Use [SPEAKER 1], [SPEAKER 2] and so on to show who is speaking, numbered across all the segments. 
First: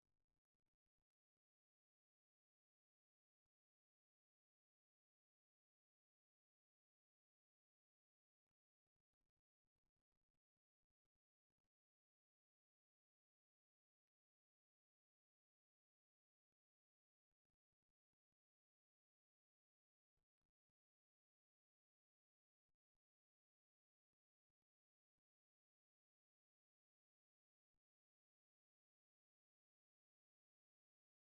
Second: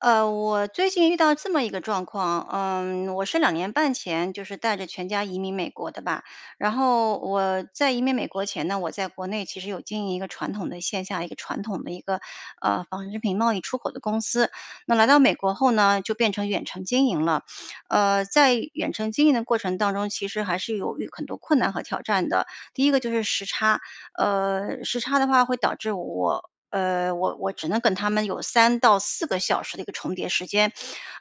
[SPEAKER 1] 我最近遇到这么一个状况，我是2年半前就是带着全家移民美国的吧。然后我在移民美国前呢，我在国内其实有经营一个传统的线下一个传统的一个，纺织品贸易出口的公司。那来到美国后呢，就变成远程经营了。在远程经营的过程当中，其实还是有遇很多困难和挑战的。第一个就是时差，时差的话会导致我我只能跟他们有3到4个小时的一个重叠时间，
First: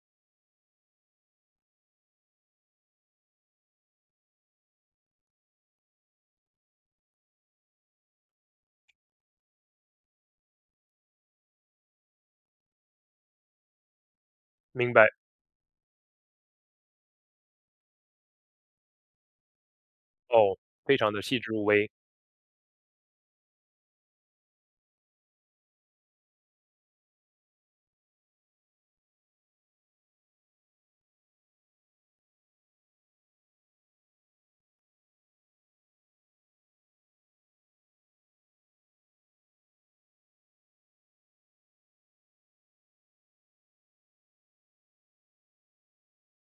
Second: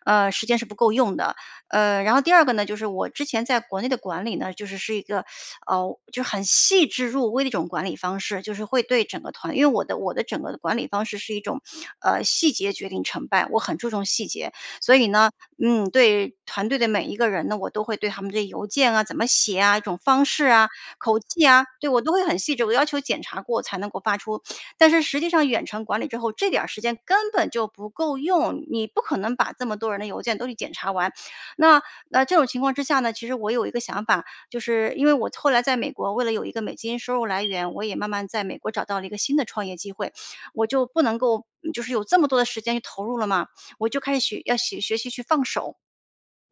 [SPEAKER 1] 时间是不够用的。然后第二个呢，就是我之前在国内的管理呢，就是一个，就是很细致入微的一种管理方式，就是会对整个团因为我的整个的管理方式是一种，细节决定成败，我很注重细节。
[SPEAKER 2] 明
[SPEAKER 1] 所以
[SPEAKER 2] 白。
[SPEAKER 1] 呢，对团队的每一个人呢，我都会对他们这邮件啊，怎么写啊，一种方式
[SPEAKER 2] 哦，
[SPEAKER 1] 啊，
[SPEAKER 2] 非常
[SPEAKER 1] 口
[SPEAKER 2] 的细
[SPEAKER 1] 气
[SPEAKER 2] 致入
[SPEAKER 1] 啊，对，
[SPEAKER 2] 微。
[SPEAKER 1] 我都会很细致，我要求检查过才能够发出。但是实际上远程管理之后，这点儿时间根本就不够用，你不可能把这么多人的邮件都去检查完。那那这种情况之下呢，其实我有一个想法，就是因为我后来在美国，为了有一个美金收入来源，我也慢慢在美国找到了一个新的创业机会，我就不能够就是有这么多的时间去投入了嘛，我就开始学要学学习去放手。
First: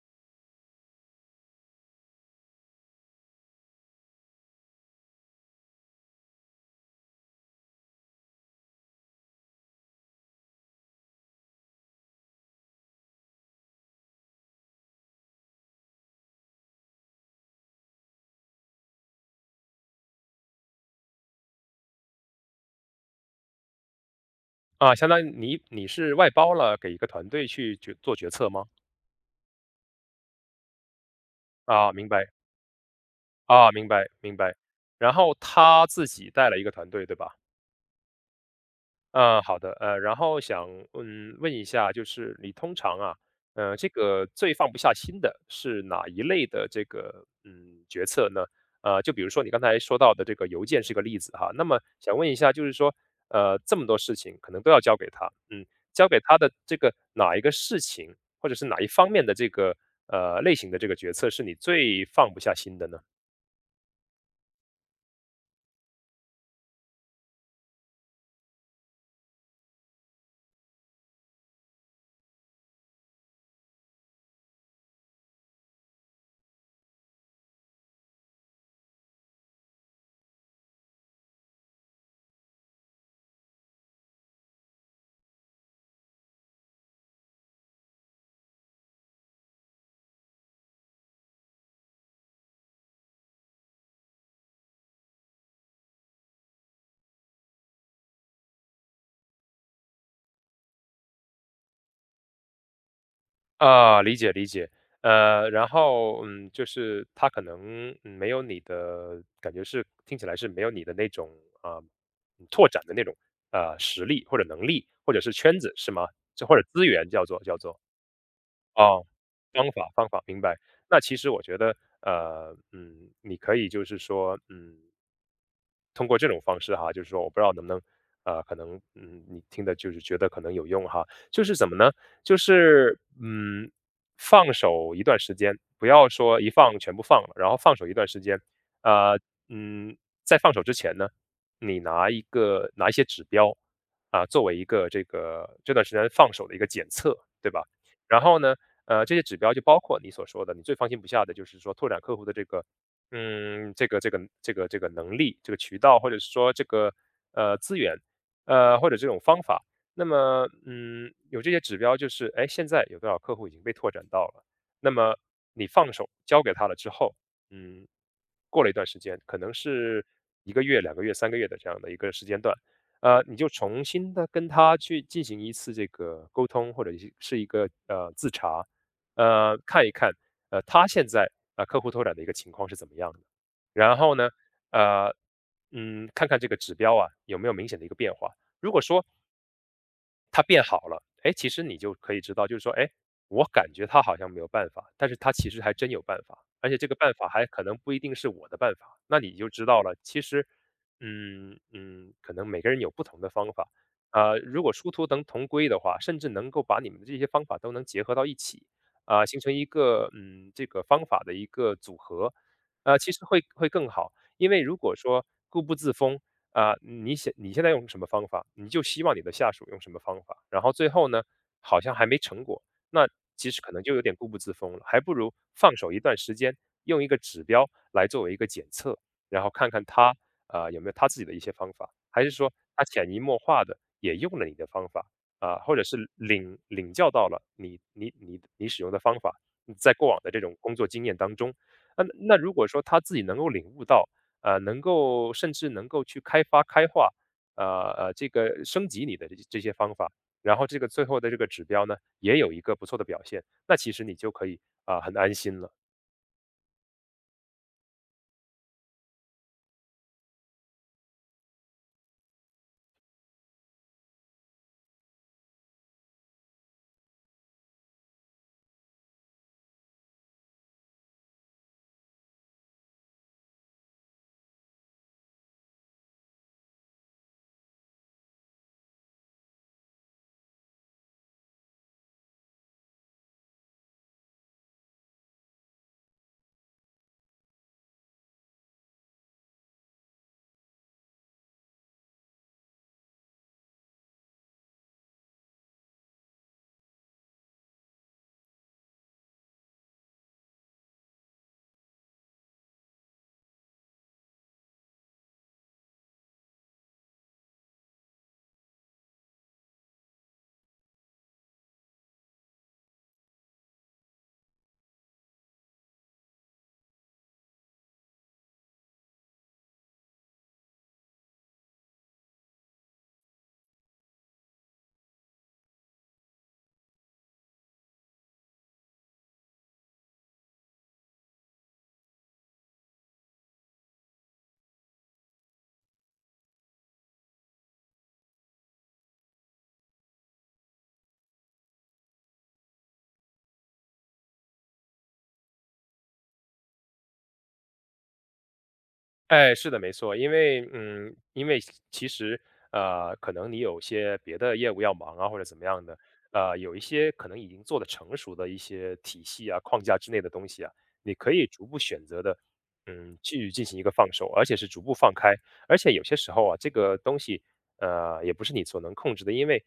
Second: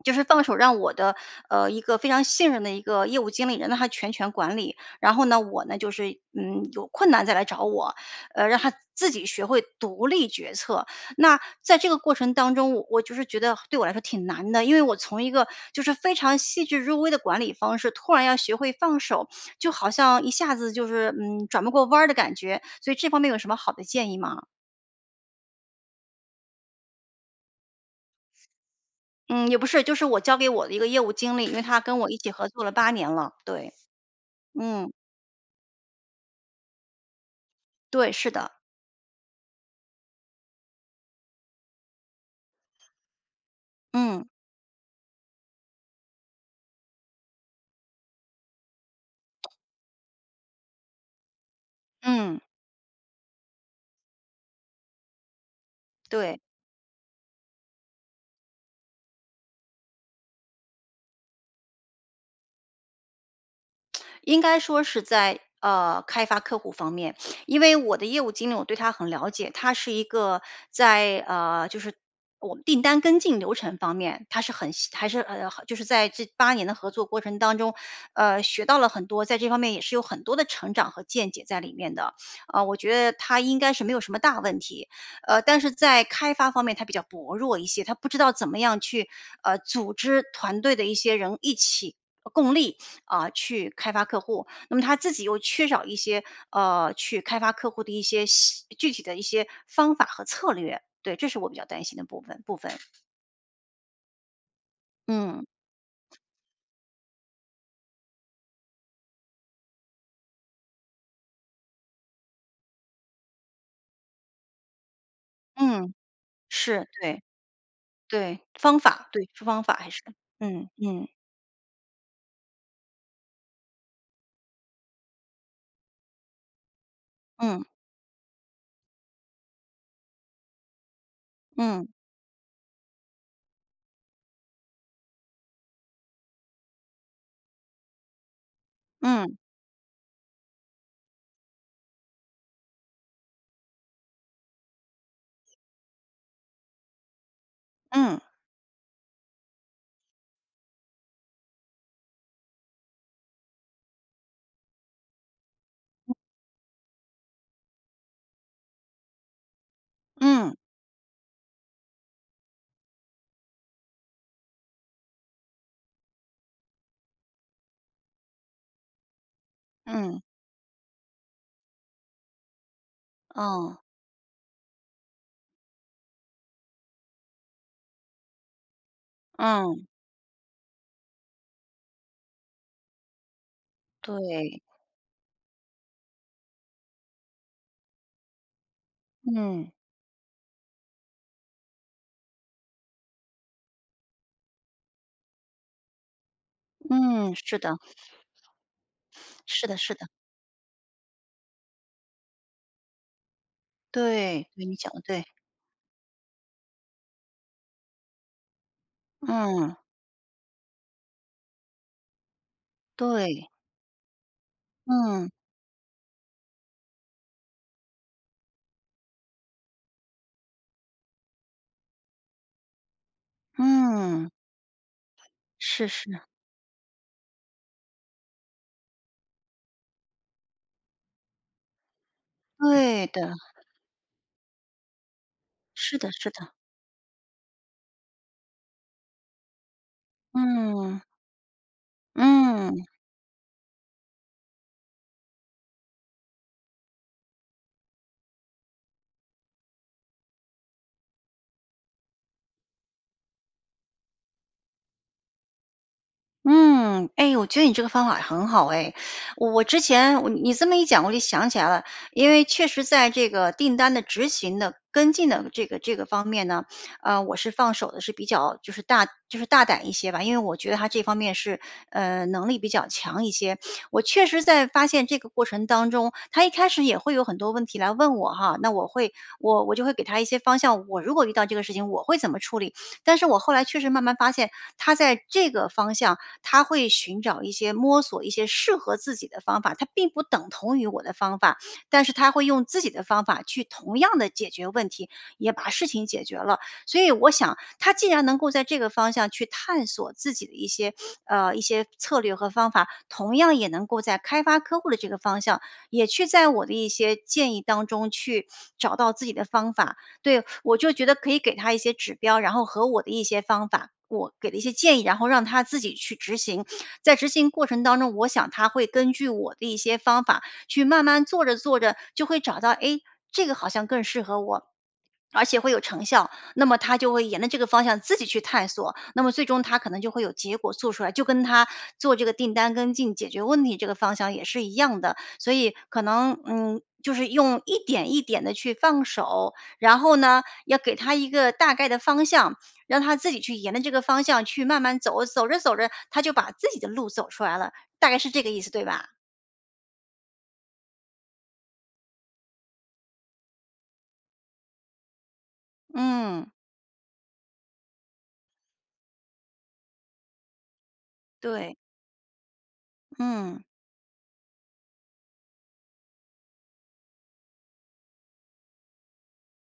[SPEAKER 1] 就是放手让我的，一个非常信任的一个业务经理人，让他全权管理。然后呢，我呢就是，有困难再来找我，让他自己学会独立决策。那在这个过程当中，我就是觉得对我来说挺难的，因为我从一个就是非常细致入微的管理方式，突然要学会放手，就好像一下子就是，转不过弯儿的感觉。所以这方面有什么好的建议吗？
[SPEAKER 2] 相当于你是外包了给一个团队去做决策吗？
[SPEAKER 1] 嗯，也不是，就是我交给我的一个业务经理，因为他跟
[SPEAKER 2] 明
[SPEAKER 1] 我一
[SPEAKER 2] 白。
[SPEAKER 1] 起合作了八年了，对，
[SPEAKER 2] 明白，明白。
[SPEAKER 1] 嗯。
[SPEAKER 2] 然后他自己带了一个团队，对吧？
[SPEAKER 1] 对，是的，
[SPEAKER 2] 好的。然后想，问一下，就是你通常啊，这
[SPEAKER 1] 嗯，
[SPEAKER 2] 个最放不下心的是哪一类的这个，决策呢？就比如说你刚才说到的这个邮件是个例子哈，那么想问一
[SPEAKER 1] 嗯，
[SPEAKER 2] 下，就是说，这么多事情可能都要交给他，交给他
[SPEAKER 1] 对。
[SPEAKER 2] 的这个哪一个事情，或者是哪一方面的这个，类型的这个决策是你最放不下心的呢？
[SPEAKER 1] 应该说是在开发客户方面，因为我的业务经理我对他很了解，他是一个在就是我们订单跟进流程方面，他是很细还是就是在这八年的合作过程当中，学到了很多，在这方面也是有很多的成长和见解在里面的。我觉得他应该是没有什么大问题，但是在开发方面他比较薄弱一些，他不知道怎么样去组织团队的一些人一起。共力，啊，去开发客户。那么他自己又缺少一些，去开发客户的一些具体的一些方法和策略。对，这是我比较担心的部分。
[SPEAKER 2] 理解理解。
[SPEAKER 1] 嗯，
[SPEAKER 2] 然后就是他可能没有你的感觉，是听起来是没有你的那种啊、嗯拓展的那种实力或者能力或者是圈子是
[SPEAKER 1] 嗯，
[SPEAKER 2] 吗？这或者资
[SPEAKER 1] 是，
[SPEAKER 2] 源
[SPEAKER 1] 对，
[SPEAKER 2] 叫做
[SPEAKER 1] 对，方
[SPEAKER 2] 哦，
[SPEAKER 1] 法，对，是方
[SPEAKER 2] 方
[SPEAKER 1] 法还
[SPEAKER 2] 法
[SPEAKER 1] 是。
[SPEAKER 2] 方法，明白。
[SPEAKER 1] 嗯，
[SPEAKER 2] 那
[SPEAKER 1] 嗯，
[SPEAKER 2] 其实我觉得你可以就是说通过这种方式哈，就是说我不知道
[SPEAKER 1] 嗯，
[SPEAKER 2] 能不能，可能，你听的就是觉得可能有用哈。就是怎么
[SPEAKER 1] 嗯，
[SPEAKER 2] 呢？就是，放手一段时间，不要说一放全部放了，然后放手一段时间。呃，
[SPEAKER 1] 嗯，
[SPEAKER 2] 嗯，在放手之前呢，你拿一些指标，啊，作为一个这个这段时间放手的一个检测，对吧？
[SPEAKER 1] 嗯，
[SPEAKER 2] 然后呢，这些指标就包括你所说的，你最放心不下的就是说拓展客户的这个这个能力，这个渠道，或者是说这个资源，或者这种方法。那么
[SPEAKER 1] 嗯，
[SPEAKER 2] 有这些指标就是，哎，现在有多少客户已经被拓展到了？那么你放手交给他了之后，嗯，过了一段时间，可能是
[SPEAKER 1] 嗯，
[SPEAKER 2] 一个月、两个月、三个月的这样的一个时间段。你就
[SPEAKER 1] 嗯，
[SPEAKER 2] 重新的跟他去进行一次这个沟通，或者是一个自查。看
[SPEAKER 1] 嗯，
[SPEAKER 2] 一看，他现在客户拓展的一个情况是怎么样的。然后呢，
[SPEAKER 1] 对，
[SPEAKER 2] 呃，看看这个指标啊有没有明显的一个变化。如果说
[SPEAKER 1] 嗯，
[SPEAKER 2] 它变好了，哎，其实你就可以知道，就是说，哎，我感觉它好像没有办法，但是它其实还真有办法，而且这个办法
[SPEAKER 1] 嗯，
[SPEAKER 2] 还
[SPEAKER 1] 是
[SPEAKER 2] 可
[SPEAKER 1] 的，
[SPEAKER 2] 能不一定是我的办法，那你就知
[SPEAKER 1] 是的，
[SPEAKER 2] 道
[SPEAKER 1] 是
[SPEAKER 2] 了，
[SPEAKER 1] 的，
[SPEAKER 2] 其实，可能每个人有不同的方法。
[SPEAKER 1] 对，
[SPEAKER 2] 如
[SPEAKER 1] 对，
[SPEAKER 2] 果
[SPEAKER 1] 你
[SPEAKER 2] 殊
[SPEAKER 1] 讲的
[SPEAKER 2] 途
[SPEAKER 1] 对，
[SPEAKER 2] 能同归的话，甚至能够把你们的这些方法都能结合到一起，啊、形成一
[SPEAKER 1] 嗯，
[SPEAKER 2] 个这个方法的一个组合。其实
[SPEAKER 1] 对，
[SPEAKER 2] 会更好。因为如果说
[SPEAKER 1] 嗯，
[SPEAKER 2] 固步自封，啊、你现在用什么方法，你就希望你的下属用什么方法，然后最后呢，好像还没成果，那其实可能就有点固
[SPEAKER 1] 嗯，
[SPEAKER 2] 步自封了，还不如放
[SPEAKER 1] 是
[SPEAKER 2] 手一
[SPEAKER 1] 是，
[SPEAKER 2] 段时间，用一个指标来作为一个检测，然后看看他啊、有没有他自己的一些方法，还是说他
[SPEAKER 1] 对
[SPEAKER 2] 潜移
[SPEAKER 1] 的。
[SPEAKER 2] 默化的也用了你的方法，啊、或者
[SPEAKER 1] 是的，
[SPEAKER 2] 是
[SPEAKER 1] 是的，
[SPEAKER 2] 领教到了你使用的方法，在过往的这种工作
[SPEAKER 1] 嗯
[SPEAKER 2] 经验当中。那如果
[SPEAKER 1] 嗯
[SPEAKER 2] 说他自己能够领悟到。能够甚至能够去开发、开化，呃这个升级你的这些方法，然后这个最后的这个指标呢，也有一个不错的表现，那其实你就可以啊、很安心了。
[SPEAKER 1] 嗯。哎，我觉得你这个方法很好哎，我我之前我你这么一讲，我就想起来了，因为确实在这个订单的执行的跟进的这个方面呢，我是放手的是比较就是大就是大胆一些吧，因为我觉得他这方面是能力比较强一些。我确实在发现这个过程当中，他一开始也会有很多问题来问我哈，那我就会给他一些方向，我如果遇到这个事情，我会怎么处理？但是我后来确实慢慢发现，他在这个方向，他会寻找一些摸索一些适合自己的方法，他并不等同于我的方法，但是他会用自己的方法去同样的解决问题，也把事情解决了。所以我想，他既然能够在这个方向去探索自己的一些策略和方法，同样也能够在开发客户的这个方向，也去在我的一些建议当中去找到自己的方法，对，我就觉得可以给他一些指标，然后和我的一些方法，我给的一些建议，然后让他自己去执行。在执行过程当中，我想他会根据我的一些方法去慢慢做着做着，就会找到，哎，这个好像更适合我。而且会有成效，那么他就会沿着这个方向自己去探索，那么最终他可能就会有结果做出来，就跟他做这个订单跟进、解决问题这个方向也是一样的。所以可能就是用一点一点的去放手，然后呢，要给他一个大概的方向，让他自己去沿着这个方向去慢慢走，走着走着，他就把自己的路走出来了，大概是这个意思，对吧？
[SPEAKER 2] 哎，是的，没错。因为因为其实可能你有些别的业务要忙啊，或者怎么样的。
[SPEAKER 1] 嗯，
[SPEAKER 2] 有一些可能已经做的成熟的一些体系啊、框架之内的东西啊，你可以逐
[SPEAKER 1] 对，
[SPEAKER 2] 步选择的，去
[SPEAKER 1] 嗯，
[SPEAKER 2] 进行一个放手，而且是逐步放开。而且有些时候啊，这个东西也不是你所能控制的。因为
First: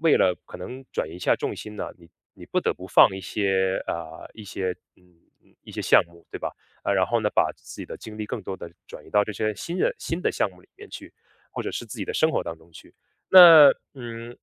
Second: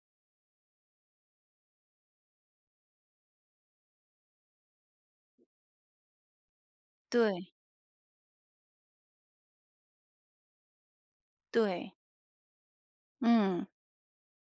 [SPEAKER 2] 为了可能转移一下重心呢，你不得不放一些项目，对吧？啊，然后呢，把
[SPEAKER 1] 对，
[SPEAKER 2] 自己的精力更多的转移到这些新的项目里面去，或者是
[SPEAKER 1] 对，
[SPEAKER 2] 自己的生活当中去。
[SPEAKER 1] 嗯，
[SPEAKER 2] 那，嗯，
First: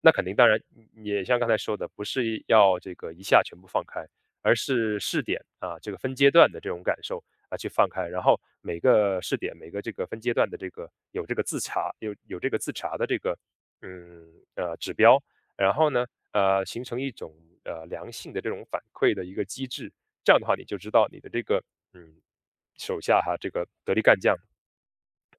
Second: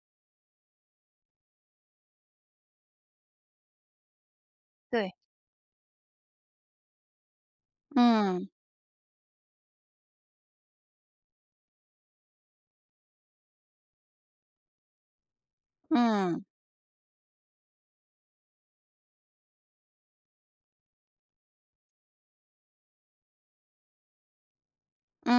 [SPEAKER 2] 那肯定当然也像刚才说的，不是要这个一下全部放开，而是
[SPEAKER 1] 对，
[SPEAKER 2] 试点啊，这个分阶段的这种感受啊去放开。然后
[SPEAKER 1] 嗯，
[SPEAKER 2] 每个试点、每个这个分阶段的这个有这个自查、有这个自查的这个嗯指标。然后呢
[SPEAKER 1] 嗯，
[SPEAKER 2] 形成一种良性的这种反馈的一个机制。这样的话你就知道你的这个嗯手下哈这个得力干将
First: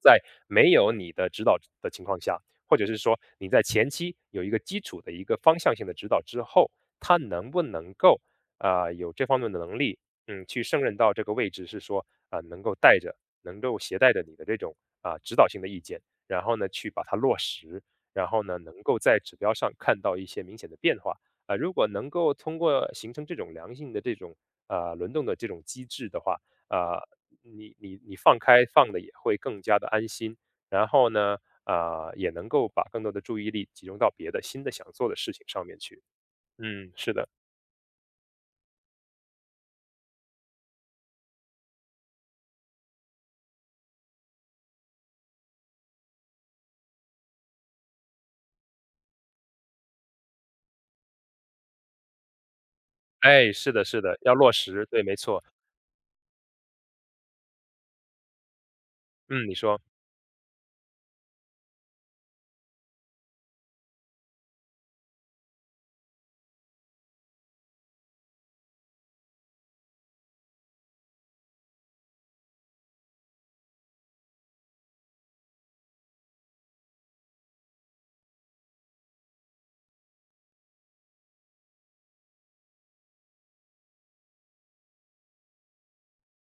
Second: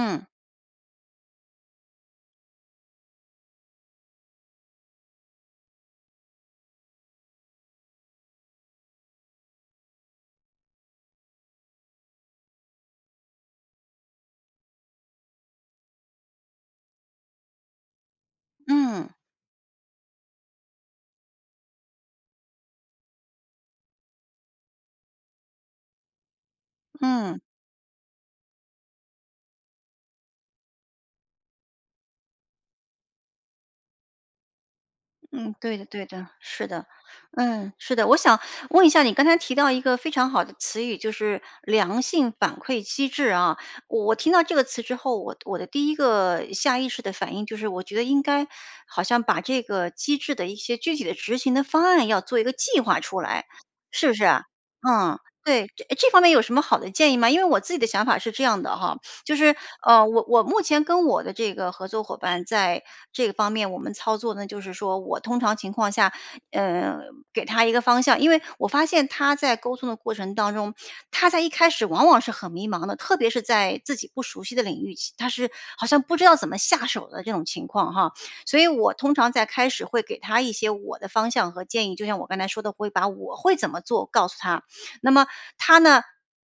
[SPEAKER 2] 在没有你的指导的情况下，或者是说你在前期有一个基础的一个方向性的指导之后，他能不能够啊有这方面的能力，去胜任到这个位置。是说啊、能够携带着你的这种啊、指导性的意见，然后呢去把它落实，然后呢能够
[SPEAKER 1] 嗯，
[SPEAKER 2] 在指标上看到一些明显的变化。啊、如果能够通过形成这种良性的这种啊轮动的这种机制的话，啊，
[SPEAKER 1] 嗯。
[SPEAKER 2] 你放的也会更加的安心。然后呢，啊，也能够把更多的注意力集中到别的新的想做的事情
[SPEAKER 1] 嗯，
[SPEAKER 2] 上
[SPEAKER 1] 对
[SPEAKER 2] 面
[SPEAKER 1] 的，
[SPEAKER 2] 去。
[SPEAKER 1] 对的，是的，
[SPEAKER 2] 嗯，是的。
[SPEAKER 1] 嗯，是的。我想问一下，你刚才提到一个非常好的词语，就是良性反馈机制啊。我听到这个词之后，我的第一个下意识的反应就是，我觉得应该好像把这个机制的一些具体的执行的方案要做一个计划出来，
[SPEAKER 2] 哎，是的，是
[SPEAKER 1] 是不
[SPEAKER 2] 的，
[SPEAKER 1] 是
[SPEAKER 2] 要
[SPEAKER 1] 啊？
[SPEAKER 2] 落实，对，没
[SPEAKER 1] 嗯，
[SPEAKER 2] 错。
[SPEAKER 1] 对，这方面有什么好的建议吗？因为我自己的想法是这样的哈，就
[SPEAKER 2] 嗯，你
[SPEAKER 1] 是
[SPEAKER 2] 说。
[SPEAKER 1] 我目前跟我的这个合作伙伴在这个方面，我们操作呢，就是说我通常情况下，呃，给他一个方向，因为我发现他在沟通的过程当中，他在一开始往往是很迷茫的，特别是在自己不熟悉的领域，他是好像不知道怎么下手的这种情况哈。所以我通常在开始会给他一些我的方向和建议，就像我刚才说的，会把我会怎么做告诉他，那么他呢，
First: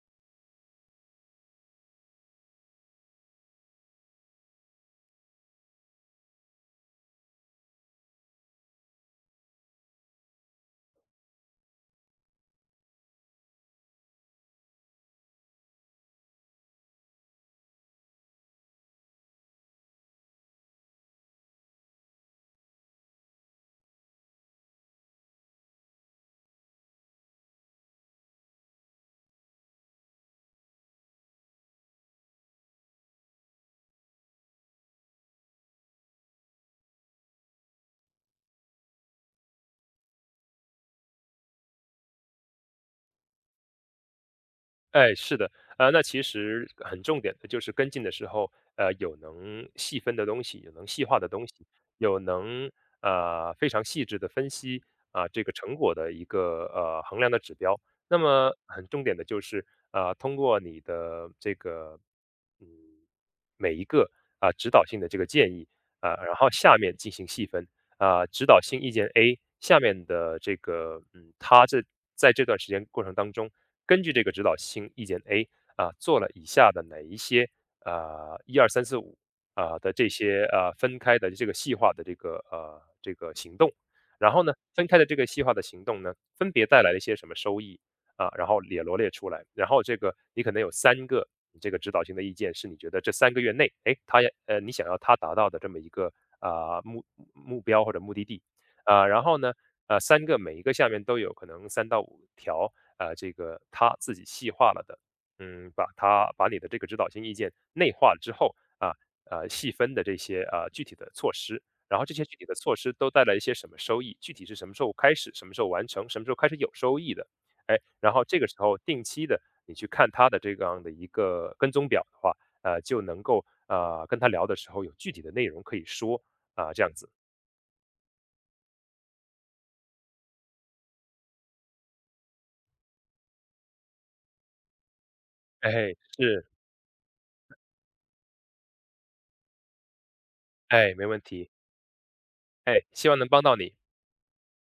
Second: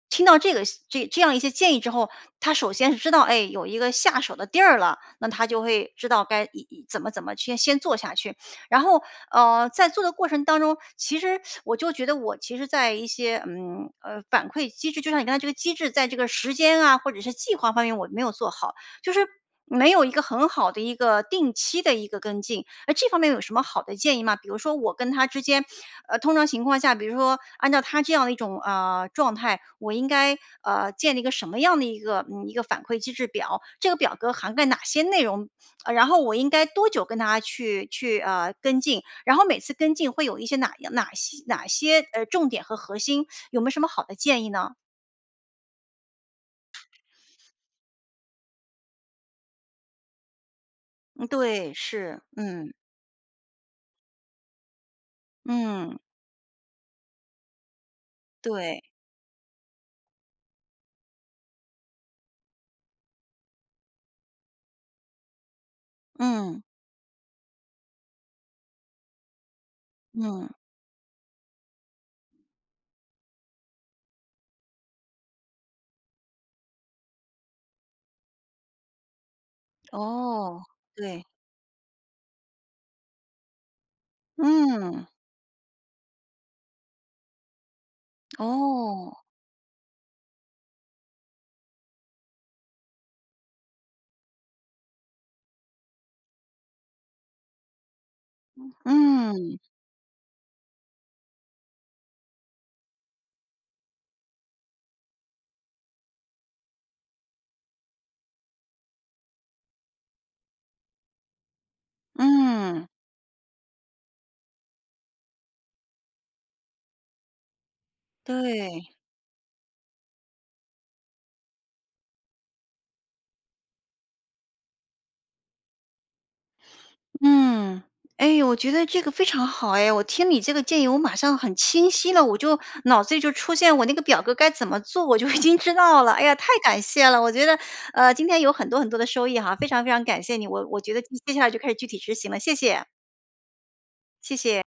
[SPEAKER 1] 听到这样一些建议之后，他首先是知道，哎，有一个下手的地儿了，那他就会知道该以怎么去先做下去。然后，在做的过程当中，其实我就觉得我其实在一些反馈机制，就像你刚才这个机制，在这个时间啊或者是计划方面，我没有做好，就是。没有一个很好的一个定期的一个跟进，那这方面有什么好的建议吗？比如说我跟他之间，通常情况下，比如说按照他这样的一种，状态，我应该，建立一个什么样的一个一个反馈机制表？这个表格涵盖哪些内容？然后我应该多久跟他去，跟进？然后每次跟进会有一些哪些，重点和核心？有没有什么好的建议呢？
[SPEAKER 2] 哎，是的。那其实很重点的就是跟进的时候，有能细分的东西，有能细化
[SPEAKER 1] 嗯，
[SPEAKER 2] 的东西，
[SPEAKER 1] 对，
[SPEAKER 2] 有
[SPEAKER 1] 是，嗯，
[SPEAKER 2] 能非常细致的分析啊、这个成果
[SPEAKER 1] 嗯，
[SPEAKER 2] 的一个衡量的指标。那么
[SPEAKER 1] 对，
[SPEAKER 2] 很重点的就是通过你的这个嗯每一个啊、指导性的这个建议，啊、然后
[SPEAKER 1] 嗯，
[SPEAKER 2] 下面进行细分。啊，指导性意见 A，下面的
[SPEAKER 1] 嗯，
[SPEAKER 2] 这个，在这段时间过程当中，根据这个指导性意见 A 啊，做了以下的哪一些一二三四五啊的这些
[SPEAKER 1] 哦，
[SPEAKER 2] 啊分开
[SPEAKER 1] 对，
[SPEAKER 2] 的这个细化的这个这个行动。然后呢，分开
[SPEAKER 1] 嗯，
[SPEAKER 2] 的这个细化的行动呢，分别带来了一些什么收益，啊，然后也罗列
[SPEAKER 1] 哦。
[SPEAKER 2] 出来。然后这个你可能有三个。你这个指导性的意见是你觉得这三个月内，哎，他也你想要他达到的这么一个啊，目标或者目的地。啊，然后呢，
[SPEAKER 1] 嗯，
[SPEAKER 2] 三个每一个下面都有可能三到五条，啊，这个他自己细化了的，把你的这个指导性意见内化之后，细分的这些，具体的措施，然后这些具体的措
[SPEAKER 1] 嗯，
[SPEAKER 2] 施都带来一些什么收益，具体是什么时候开始，什么时候完成，什么时候开始有收益的。哎，然后这个时候
[SPEAKER 1] 对，
[SPEAKER 2] 定期的你去看他的这样的一个跟踪表的话，就能够，跟他聊的时候有具体的内容可以说，啊，这样子。
[SPEAKER 1] 嗯。哎，我觉得这个非常好哎，我听你这个建议，我马上很清晰了，我就脑子里就出现我那个表格该怎么做，我就已经知
[SPEAKER 2] 哎，
[SPEAKER 1] 道了。哎呀，
[SPEAKER 2] 是。
[SPEAKER 1] 太感谢了，我觉得，今天有很多很多的收益哈，非常非常感谢你，我觉
[SPEAKER 2] 哎，
[SPEAKER 1] 得
[SPEAKER 2] 没问
[SPEAKER 1] 接下来
[SPEAKER 2] 题。
[SPEAKER 1] 就开始具体执行了，谢
[SPEAKER 2] 哎，
[SPEAKER 1] 谢。
[SPEAKER 2] 希望能帮到你。